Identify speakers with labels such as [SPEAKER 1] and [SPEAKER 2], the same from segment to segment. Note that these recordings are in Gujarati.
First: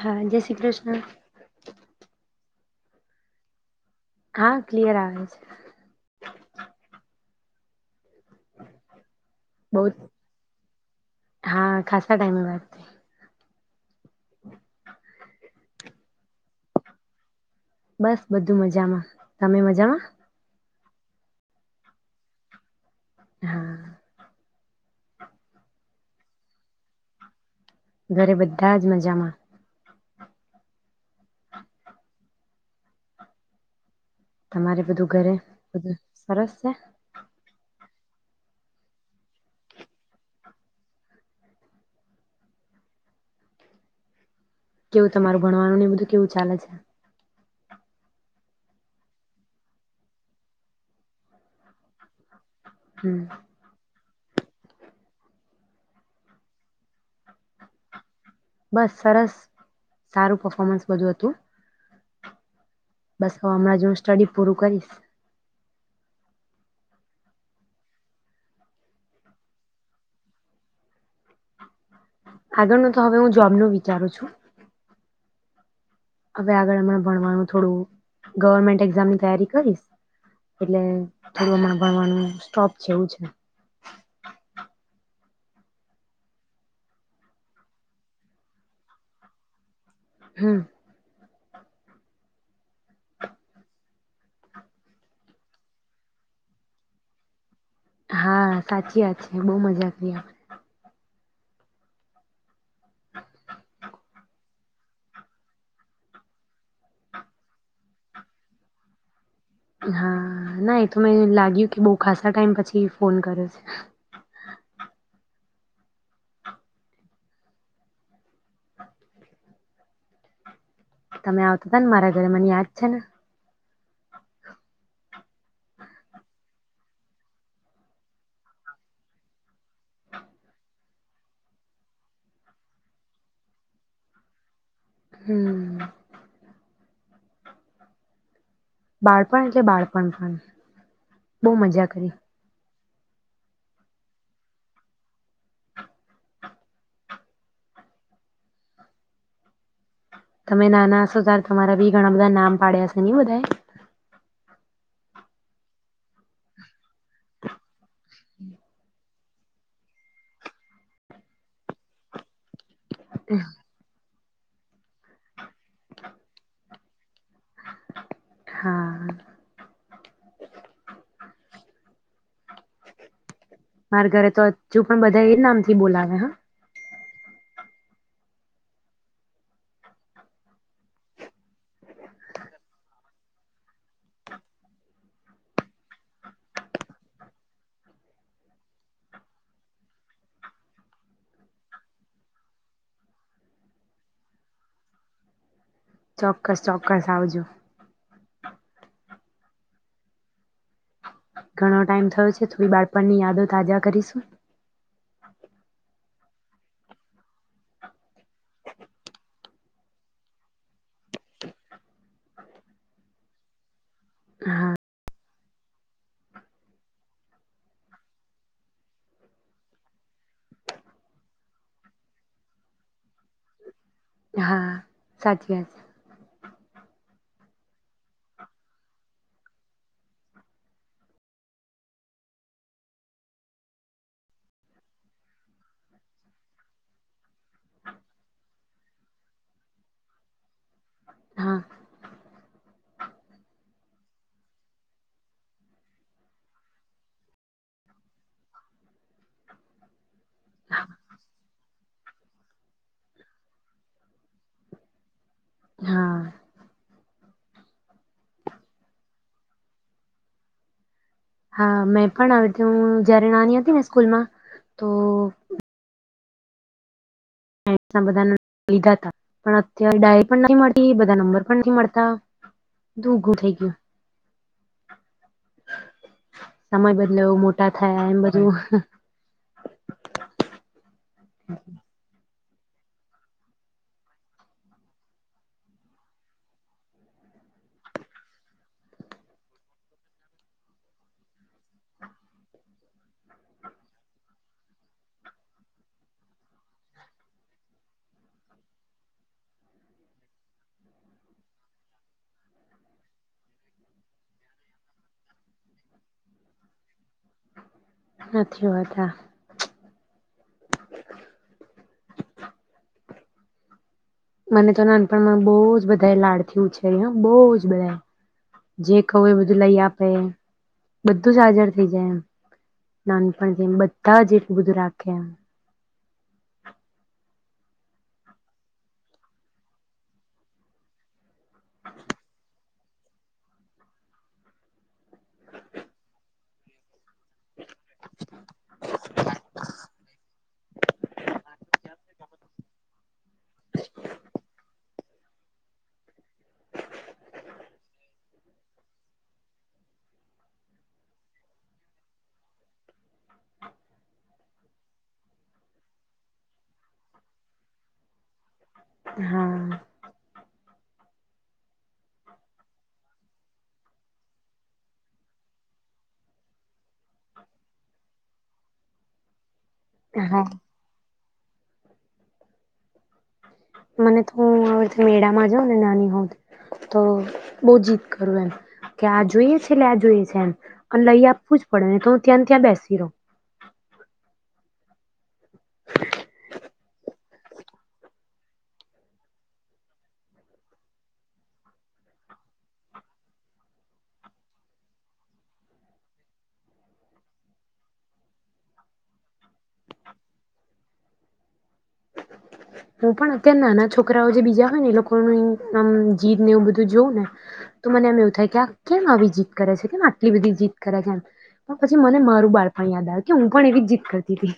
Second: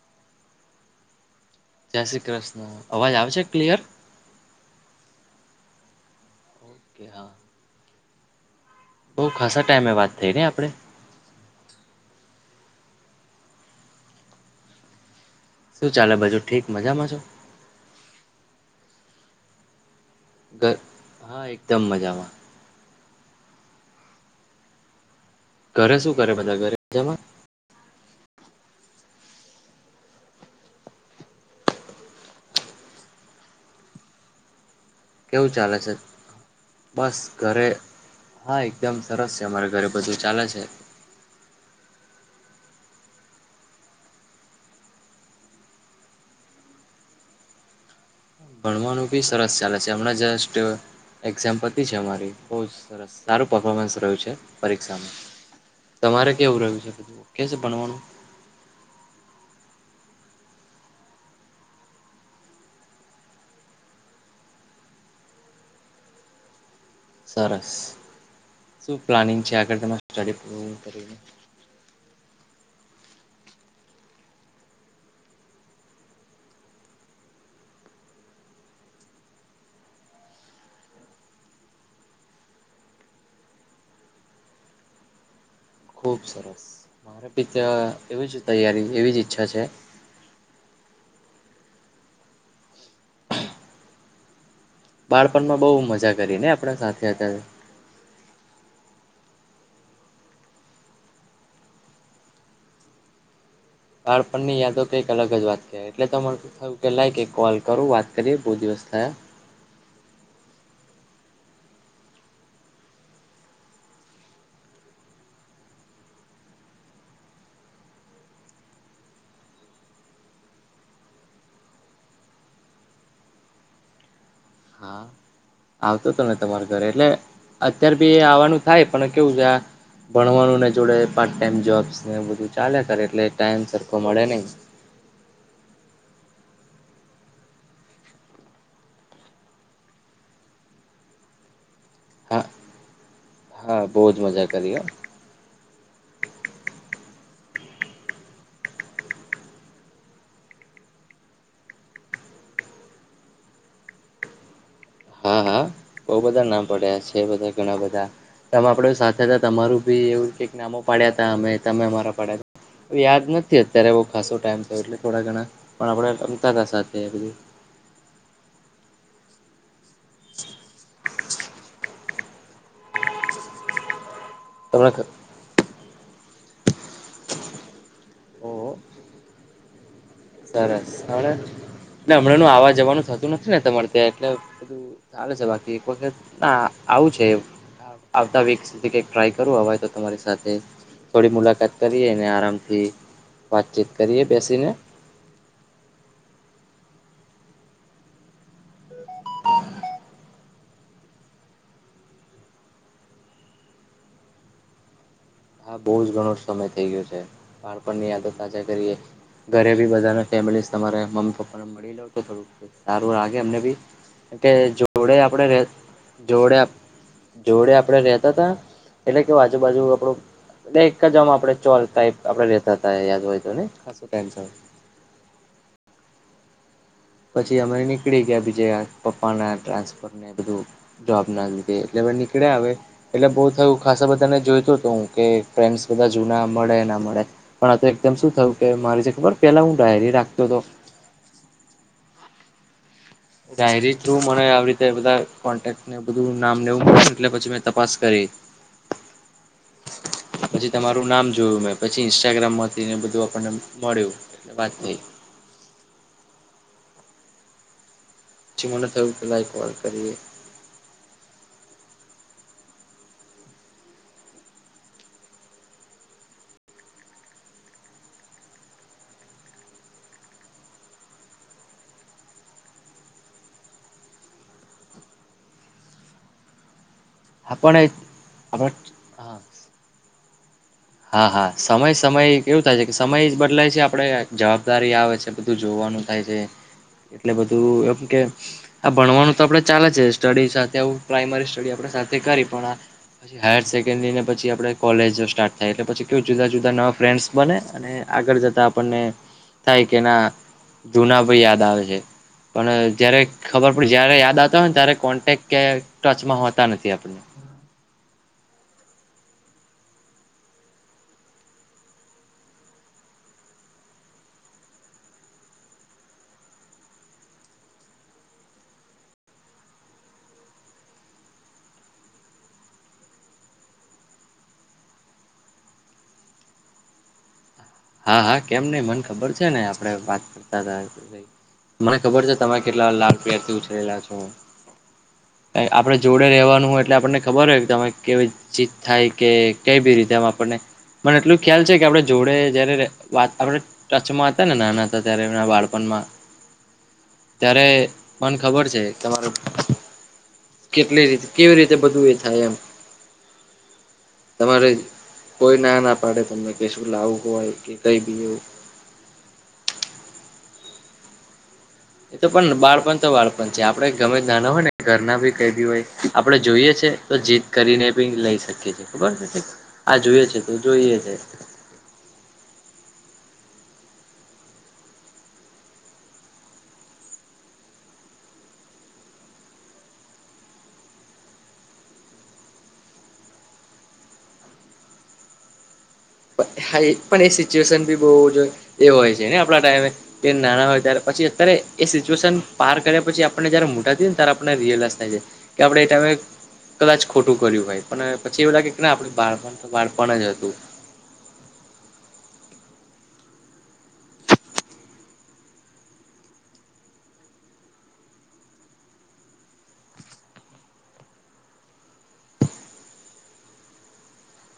[SPEAKER 1] હા જય શ્રી કૃષ્ણ.
[SPEAKER 2] જય શ્રી કૃષ્ણ, અવાજ આવે છે ક્લિયર?
[SPEAKER 1] હા, ક્લિયર આવે છે.
[SPEAKER 2] ઓકે હા. બહુ ખાસા
[SPEAKER 1] બહુ
[SPEAKER 2] ટાઈમે
[SPEAKER 1] જ
[SPEAKER 2] વાત થઈને આપડે?
[SPEAKER 1] હા ખાસા ટાઈમે વાત થઈ
[SPEAKER 2] શું ચાલે બાજુ ઠીક, મજામાં છો?
[SPEAKER 1] બસ બધું મજામાં. તમે મજામાં?
[SPEAKER 2] ઘર હા એકદમ મજામાં.
[SPEAKER 1] હા.
[SPEAKER 2] ઘરે શું કરે બધાં ઘરે મજામાં?
[SPEAKER 1] ઘરે બધા જ મજામાં. તમારે બધું ઘરે
[SPEAKER 2] કેવું ચાલે છે?
[SPEAKER 1] બધું સરસ છે
[SPEAKER 2] બસ ઘરે હા એકદમ સરસ છે. અમારે ઘરે બધું ચાલે છે.
[SPEAKER 1] કેવું તમારું ભણવાનું ને એ બધું કેવું ચાલે છે?
[SPEAKER 2] ભણવાનું બી સરસ ચાલે છે હમણાં જસ્ટ એક્ઝામ પતી છે અમારી. બો સરસ
[SPEAKER 1] હમ
[SPEAKER 2] સારું પર્ફોર્મન્સ રહ્યું છે. પરીક્ષામાં. તમારે કેવું રહ્યું છે? બધું ઓકે છે ભણવાનું
[SPEAKER 1] બસ સરસ. સારું પફોર્મન્સ બધું હતું. બસ હમણાં હું સ્ટડી પૂરું કરીશ.
[SPEAKER 2] સરસ. શું પ્લાનિંગ છે આગળ તમારે સ્ટડી પૂરી કરી ને?
[SPEAKER 1] આગળ નું તો હવે હું જોબનું વિચારું છું. હવે આગળ હમણા ભણવાનું થોડું ગવર્મેન્ટ એક્ઝામની તૈયારી કરીશ, એટલે થોડું હમણા ભણવાનું સ્ટોપ છે, એવું છે.
[SPEAKER 2] ખુબ સરસ. [unintelligible] એવી જ તૈયારી એવી જ ઈચ્છા છે.
[SPEAKER 1] હમ્મ.
[SPEAKER 2] બાળપણમાં બહુ મજા કરી ને આપણે સાથે હતા તો.
[SPEAKER 1] હા સાચી વાત છે. બહુ મજા કરી.
[SPEAKER 2] બાળપણની યાદો તો કંઈક અલગ જ વાત કેવાય, એટલે તો મને થયું કે લાય એક કોલ કરું, વાત કરીએ, બોવ દિવસ થયા.
[SPEAKER 1] હા, ના એ તો મેં લાગ્યું કે બોવ ખાસા ટાઈમ પછી ફોન કર્યો છે. તમે આવતા તા ને મારા ઘરે મને યાદ છે ને.
[SPEAKER 2] હા આવતો તો ને તમારા ઘરે એટલે અત્યાર ભી આવવાનું થાય, પણ કેવું છે આ ભણવાનું ને જોડે પાર્ટ ટાઈમ જોબ્સ ને એ બધું ચાલ્યા કર એટલે ટાઈમ સરખો મળે નહીં.
[SPEAKER 1] હમ્મ. બાળપણ એટલે બાળપણ [unintelligible] બોવ મજા કરી.
[SPEAKER 2] હા હા બોવ જ મજા કરી હો.
[SPEAKER 1] તમે નાના હશો તાર તમારા ભી ઘણા બધા નામ પાડ્યા હશે નઇ બધાએ?
[SPEAKER 2] હા, હા, બોઉ બધા નામ પડ્યા છે એ બધા ઘણા બધા. [unintelligible] આપડુ સા [unintelligible] તમારું ભી એવું કઈક નામો પાડ્યા તા અમે તમે અમારા પાડ્યા તા. યાદ નથી અત્યારે એવું. ખાસો ટાઈમ થયો એટલે થોડા ઘણા, પણ આપણે રમતા તા સાથે [unintelligible]
[SPEAKER 1] હા.
[SPEAKER 2] [inaudible]
[SPEAKER 1] માર ઘરે તા હજુ પણ
[SPEAKER 2] તમને
[SPEAKER 1] બધા એ નામથી બોલાવે. હા હા.
[SPEAKER 2] ઓ. સરસ સરસ એટલે હમણાં નો આવવા જવાનું થતું નથી ને તમારે ત્યાં એટલે બધું ચાલે છે બાકી એક વખત આ આવું છે. આવતા વીક સુધી કઈક ટ્રાય કરવું હય તો તમારી સાથે થોડી મુલાકાત કરીએ આરામથી વાતચીત કરીએ બેસીને.
[SPEAKER 1] ચોક્કસ ચોક્કસ આવજો. ઘણો ટાઈમ થયો છે થોડી બાળપણની યાદો તાજા કરીશું.
[SPEAKER 2] હા બહુ જ ઘણો જ સમય થઈ ગયો છે. બાળપણની યાદો તાજા કરીએ ઘરે ભી બધાને ફેમિલી તમા મમ્મી પપ્પાને મળી લો તો થોડું સારું લાગે અમને બી કે
[SPEAKER 1] હા
[SPEAKER 2] જોડે આપણે રે જોડે જોડે આપણેે રેતા તા એટલે કે આજુબાજુ આપણું ભાઈ એકજ વારમાં ચોલ ટાઇપ આપડે રેતા તા યાદ હોય તો.
[SPEAKER 1] સાચે.
[SPEAKER 2] પછી અમારે નીકળી ગયા બીજે પપ્પાના ટ્રાન્સફરને બધું જોબ ના લીધે એટલે હવે નીકળ્યા આવે એટલે બહુ થયું ખાસા બધાને જોઈતો હતો હું કે ફ્રેન્ડસ બધા જૂના મળે ના મળે પણ આ તો એકદમ શું થયું કે મારે જે ખબર પેલા હું ડાયરી રાખતો તો.
[SPEAKER 1] હા
[SPEAKER 2] ડાયરી થ્રુ મને આવી રીતે બધા કોન્ટેકને બધું નામ લેવું એટલે પછી મે તપાસ કરી. પછી તમારું નામ જોયું મે પછી ઇન્સ્ટાગ્રામ માંથીને બધું આપણને મળ્યું એટલે વાત થઈ.
[SPEAKER 1] હા
[SPEAKER 2] જો મને થયું પેલા એક વાર કરીએ.
[SPEAKER 1] હા મેં પણ આવ બધું હતી હું જયારે નાની હતી ને સ્કૂલમાં તો એટલા બધાના લીધા તા. પણ અત્યારે ડાયરી પણ મળતી બધા નંબર પણ નથી મળતા બધું ઉઘું થઈ ગયું. સમય બધ તલે
[SPEAKER 2] હા
[SPEAKER 1] મોટા
[SPEAKER 2] પણ
[SPEAKER 1] થયા એમ
[SPEAKER 2] આપણે
[SPEAKER 1] બધું.
[SPEAKER 2] હા હા હા, સમય સમયે કેવું થાય છે કે સમય બદલાય છે આપણે જવાબદારી આવે છે, બધું જોવાનું થાય છે એટલે બધું એમ કે આ ભણવાનું તો આપણે ચાલે છે. સ્ટડી સાથે આવું પ્રાઇમરી સ્ટડી આપણે સાથે કરી પણ આ પછી હાયર સેકન્ડરીને પછી આપણે કોલેજ સ્ટાર્ટ થાય એટલે પછી કેવું જુદા જુદા નવા ફ્રેન્ડસ બને અને આગળ જતા આપણને થાય કે ના જુના ભઈ યાદ આવે છે પણ જયારે ખબર પડે જયારે યાદ આવતા હોયને ત્યારે કોન્ટેક કે કયાય ટચમાં હોતા નથી આપણને.
[SPEAKER 1] સાચી વાત, હા. મને તો નાનપણમાં બહુ જ બધાયે લાડથી ઉછેરી ને બહુ જ બધાયે જે કહું એ બધું લઈ આપે, બધું જ હાજર થઈ જાય. નાનપણથી બધા જ એટલું બધું રાખે.
[SPEAKER 2] હા હા કેમ નહીં મને ખબર છે ને આપણે વાત કરતા હતા મને ખબર છે તમે કેટલા લાભ પ્રેમથી ઉછરેલા છો આપડે જોડે રેવાનું હોય એટલે આપણને ખબર હોય. તમે કેવી જીત થાય કે કઈ બી રીતે આપણને મને એટલું ખ્યાલ છે કે આપણે જોડે જયારે વાત આપે ટચમાં હતા ને નાના ત્યારે એમના બાળપણમાં ત્યારે મન ખબર છે તમારે કેટલી રીતે કેવી રીતે બધું એ થાય એમ તમારે કોઈ ના ના પાડે તમને કે શું લાવું હોય કે કઈ બી
[SPEAKER 1] હા.
[SPEAKER 2] એ તો પણ બાળપણ તો બાળપણ છે આપણે ગમે નાના હોય ને ઘરના બી કઈ બી હોય આપણે જોઈએ છે તો જીત કરીને બી લઈ શકીએ છીએ ખબર છે. આ જોઈએ છે
[SPEAKER 1] હા
[SPEAKER 2] તો જોઈએ છે.
[SPEAKER 1] મને તો હું આ [unintelligible] મેળામાં જાઉં ને નાની હોવુ તો બહુ જીદ કરું એમ કે આ જોઈએ છે એટલે આ જોઈએ છે એમ અને લઈ આપવું જ પડેને તો હું ત્યાં ત્યાં બેસી રહું. [inaudible]
[SPEAKER 2] હા એ પણ એ સિચ્યુએશન બી બહુ જ એ હોય છેને આપણા ટાઈમે કે નાના હોય ત્યારે પછી અત્યારે એ સિચ્યુએશન પાર કર્યા પછી આપણને જયારે મોટા થઈએ ને ત્યારે આપણને રિયલાઇઝ થાય છે કે આપણે એ ટાઈમે કદાચ ખોટું કર્યું હોય પણ પછી અ એવું લાગે કે આપણે બાળપણ તો બાળપણ જ હતું.
[SPEAKER 1] હું પણ અત્યારે નાના છોકરાઓ જે બીજા હોય ને એ લોકોની આમ જીદ ને એવું બધું જોઉં ને તો મને એમ એવું થાય કે આ કેમ આવી જીદ કરે છે કેમ આટલી બધી જીદ કરે છે એમ પણ પછી મને મારું બાળપણ યાદ આવે કે હું પણ એવી જ જીદ કરતી હતી.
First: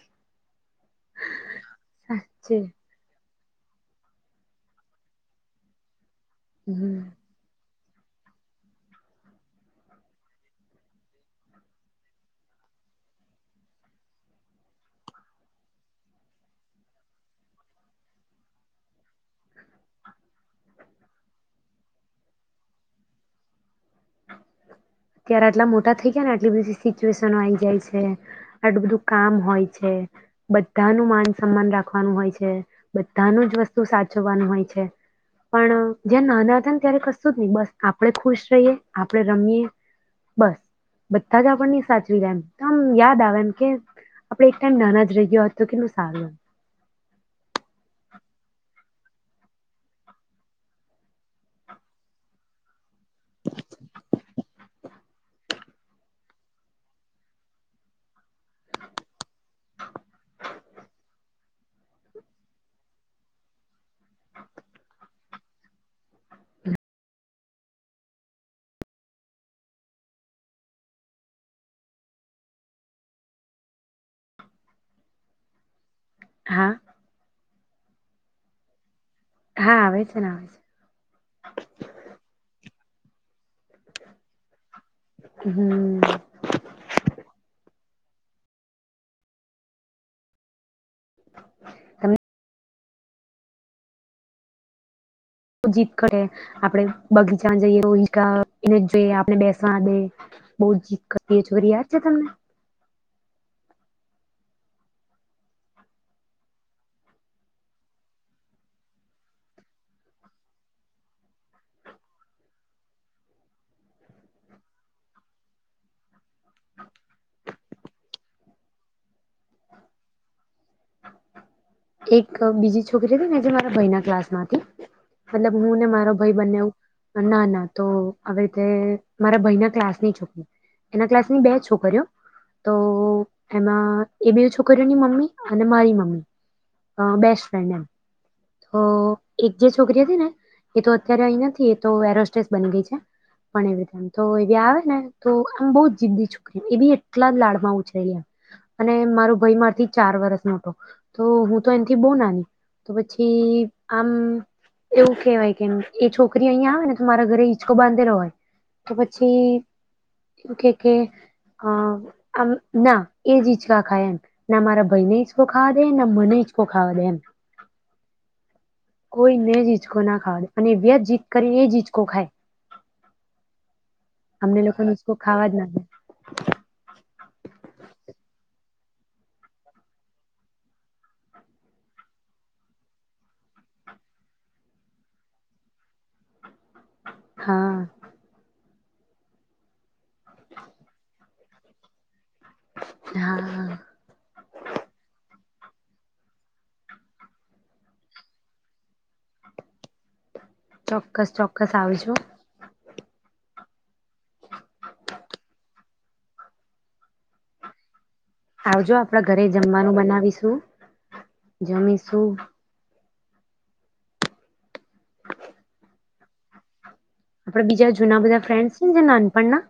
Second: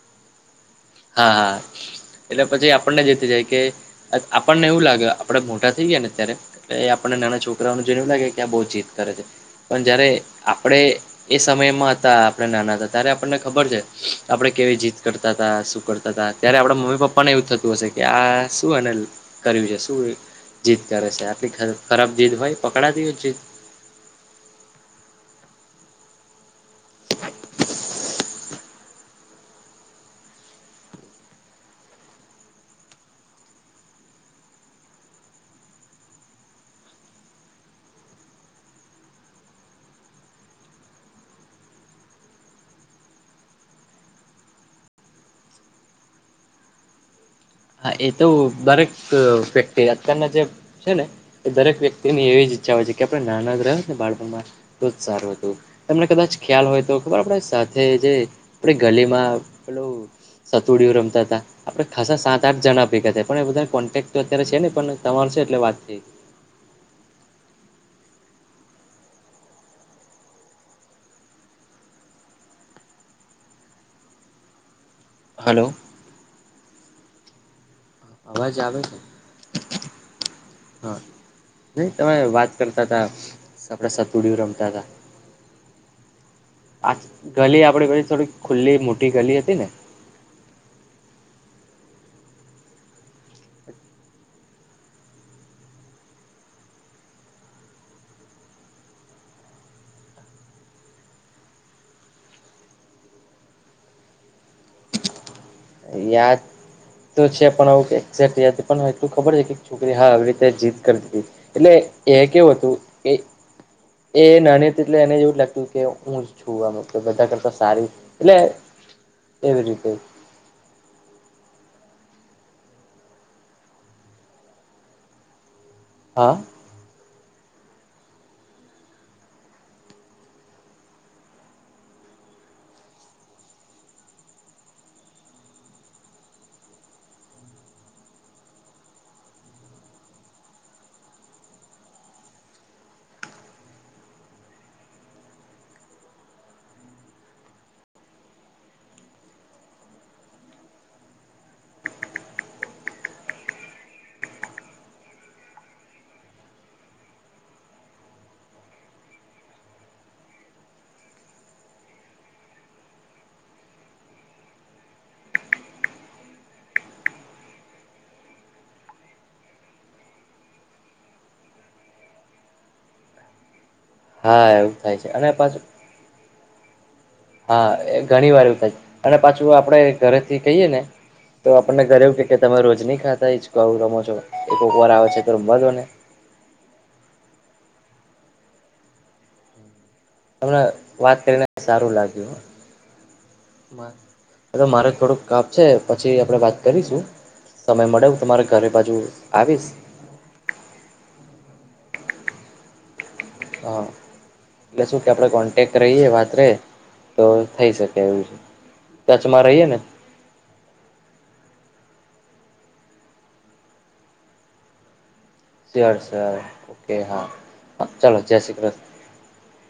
[SPEAKER 2] હા હા એટલે
[SPEAKER 1] સાચે
[SPEAKER 2] પછી આ આપણને જીતી જાય કે આપણને એવું લાગે આપડે મોટા થઈએ ને ત્યારે એ
[SPEAKER 1] હમ
[SPEAKER 2] આપણને નાના છો રાઓ જોઈને એવું લાગે કે આ બહુ જીદ કરે છે પણ જયારે આપણે એ સમયમાં હતા આપણે નાના હતા ત્યારે આપણને ખબર છે આપણે કેવી જીદ કરતા હતા શું કરતા હતા ત્યારે આપણા મમ્મી પપ્પાને એવું થતું હશે કે આ શું એને કર્યું છે શું જીદ કરે છે આટલી ખ ખરાબ જીદ હોય પ કડાતી હોય જીદ.
[SPEAKER 1] ત્યારે આટલા મોટા થઈ ગયાને આટલી બધી સિચવેશન આઈ જાય છે આટલું બધું કામ હોય છે બધાનું માન સન્માન રાખવાનું હોય છે બધાનું જ વસ્તુ સાચવવાનું હોય છે પણ જયારે નાના હતા ને ત્યારે કશું જ નહી બસ આપણે ખુશ રહીએ આપણે રમીએ બસ બધા જ આપણને સાચવી લે એમ તો આમ યાદ આવે એમ કે આપડે એક ટાઈમ નાના જ રહી ગયો હોત તો કેટલું સારું રેત
[SPEAKER 2] હા એ તો દરેક વ્યક્તિ અત્યારના જે છે ને એ દરેક વ્યક્તિની એવી જ ઈચ્છા હોય છે કે આપણે નાના જ રહયા હોત ને બાળપણમાં તો જ સારું હતું તમને કદાચ ખ્યાલ હોય તો ખબર આપડે સાથે જે આપડી ગલીમાં પેલું સતોડિયુ રમતાં તા. આપણે ખાસા સાત [unintelligible] જણા ભેગા થાય પણ એ બધા કોન્ટેક્ટ તો અત્યારે છે નઈ પણ તમારું છે એટલે વાત થઈ હલો.
[SPEAKER 1] હા.
[SPEAKER 2] અવાજ આવે?
[SPEAKER 1] હા આવે છે ને આવે
[SPEAKER 2] હા નહીં તમે વાત કરતા હતાં. આપણે સતોડિયુ રમતા હતા
[SPEAKER 1] છે હમ
[SPEAKER 2] આ ગલી આપડે પે થોડી ખુલ્લી મોટી ગલી હતી ને
[SPEAKER 1] અન બહુ જીદ કર આપણે બગીચામાં જઈએ એને [unintelligible] જોઈ આપણે બેસવા દે બહુ જીદ કરીએ છોર યાદ છે તમને?
[SPEAKER 2] યાદ તો છે પણ આવું એક્ઝેક્ટ યાદ પણ એટલું ખબર છે કે છોકરી હા આવી રીતે જીત કરીતીી હતી એટલે એ કેવું હતું કે એ નાની એટલે એને એવું લાગતું કે હું છું આમ બધા કરતા સારી એટલે એવી રીતે
[SPEAKER 1] એક બીજી છોકરી હતી ને આજે મારા ભાઈ ના ક્લાસ માં હતી મતલબ હું ને મારો
[SPEAKER 2] હા
[SPEAKER 1] ભાઈ બનેવું ના ના તો આવીવે રીતે મારા ભાઈના ક્લાસની છોકરી એના ક્લાસની બે છોકરીઓ તો એમાં એ બે છોકરીઓની મમ્મી અને મારી મમ્મી બેસ્ટ ફ્રેન્ડ એમ તો એક જે છોકરી હતી ને એ તો અત્યારે અહી નથી એ તો એરોસ્ટેસ બની ગઈ છે પણ એવીીતેમ તો એવી આવે ને તો આમ બહ જિદદી છોકરી એ બી એટલા લાડમાં ઉછરેલી આમ અને મારો ભાઈ મારથી ચાર વરસ મોટો તો હું બો ના તો પછી આમ એવું કેહેવાય કે એ છોકરી અહીિયાં આવે ને તો મારા ઘરે ઈચકો બાંધેલો હોય તો પછી એવું કે કે આમ ના એજ ીચકા ખાય એમ ના મારા ભાઈને ઇચકો ખાવા દે ના મને ઈચ કો ખાવા દે એમ. કોઈ મે જીચકો ના ખાવા દે અને વ્યજ જીત કરી એ જ હિચકો ખાય.
[SPEAKER 2] હા
[SPEAKER 1] અમને
[SPEAKER 2] એવું થાય છે અને પાછ
[SPEAKER 1] હ [inaudible]
[SPEAKER 2] હા એ ઘણી વાર એવું થાય, અને પાછું આપડ ઘરેથી કહીએ ને, તો આપણને ઘરે એવું કે તમે રોજ નહી ખાતા જું રમો છો એક વાર આવે છે તો રમવા દો ને.
[SPEAKER 1] હા.
[SPEAKER 2] તમને વાત કરીને સારું લાગ્યું.
[SPEAKER 1] હા
[SPEAKER 2] મારે થોડુંક કાપ છે પછી આપણેે વાત કરીશું, સમય મળે તમારે ઘરે બાજુ આવીશ.
[SPEAKER 1] ચોક્કસ ચોક્કસ આવીજું.
[SPEAKER 2] હા, એટલે શું કે આપણે કોન્ટેક રહીએ વાત રે તો થઈ શકે. એવું છે
[SPEAKER 1] આવજો આપણા
[SPEAKER 2] ટચમાં
[SPEAKER 1] ઘરે
[SPEAKER 2] રહીએ ને
[SPEAKER 1] જમવાનું બનાવીશું. જમીશું. હ [inaudible]
[SPEAKER 2] સાર છેાર ઓ [unintelligible]
[SPEAKER 1] આપડા બીજા જૂના બધા ફ્રેન્ડસ છે ને જે નાનપણના.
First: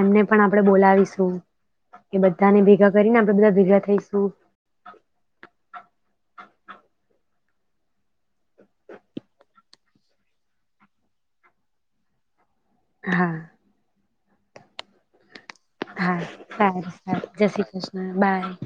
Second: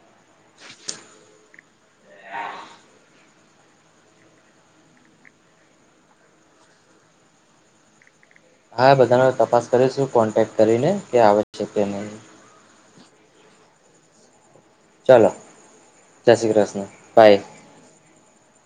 [SPEAKER 1] એમને પણ આપણેે બોલાવીશું, એ બધાને ભેગા કરીને આપ બધા ભેગા થઈશું.
[SPEAKER 2] હા બધાનો તપાસ કરીશું કોન્ટેક્ટ કરીને કે આવશ્ય કે નહી.
[SPEAKER 1] હા.
[SPEAKER 2] ચાલો. જય શ્રી કૃષ્ણ
[SPEAKER 1] સારું-સારું,
[SPEAKER 2] બાય
[SPEAKER 1] જય શ્રી કૃષ્ણ, બાય.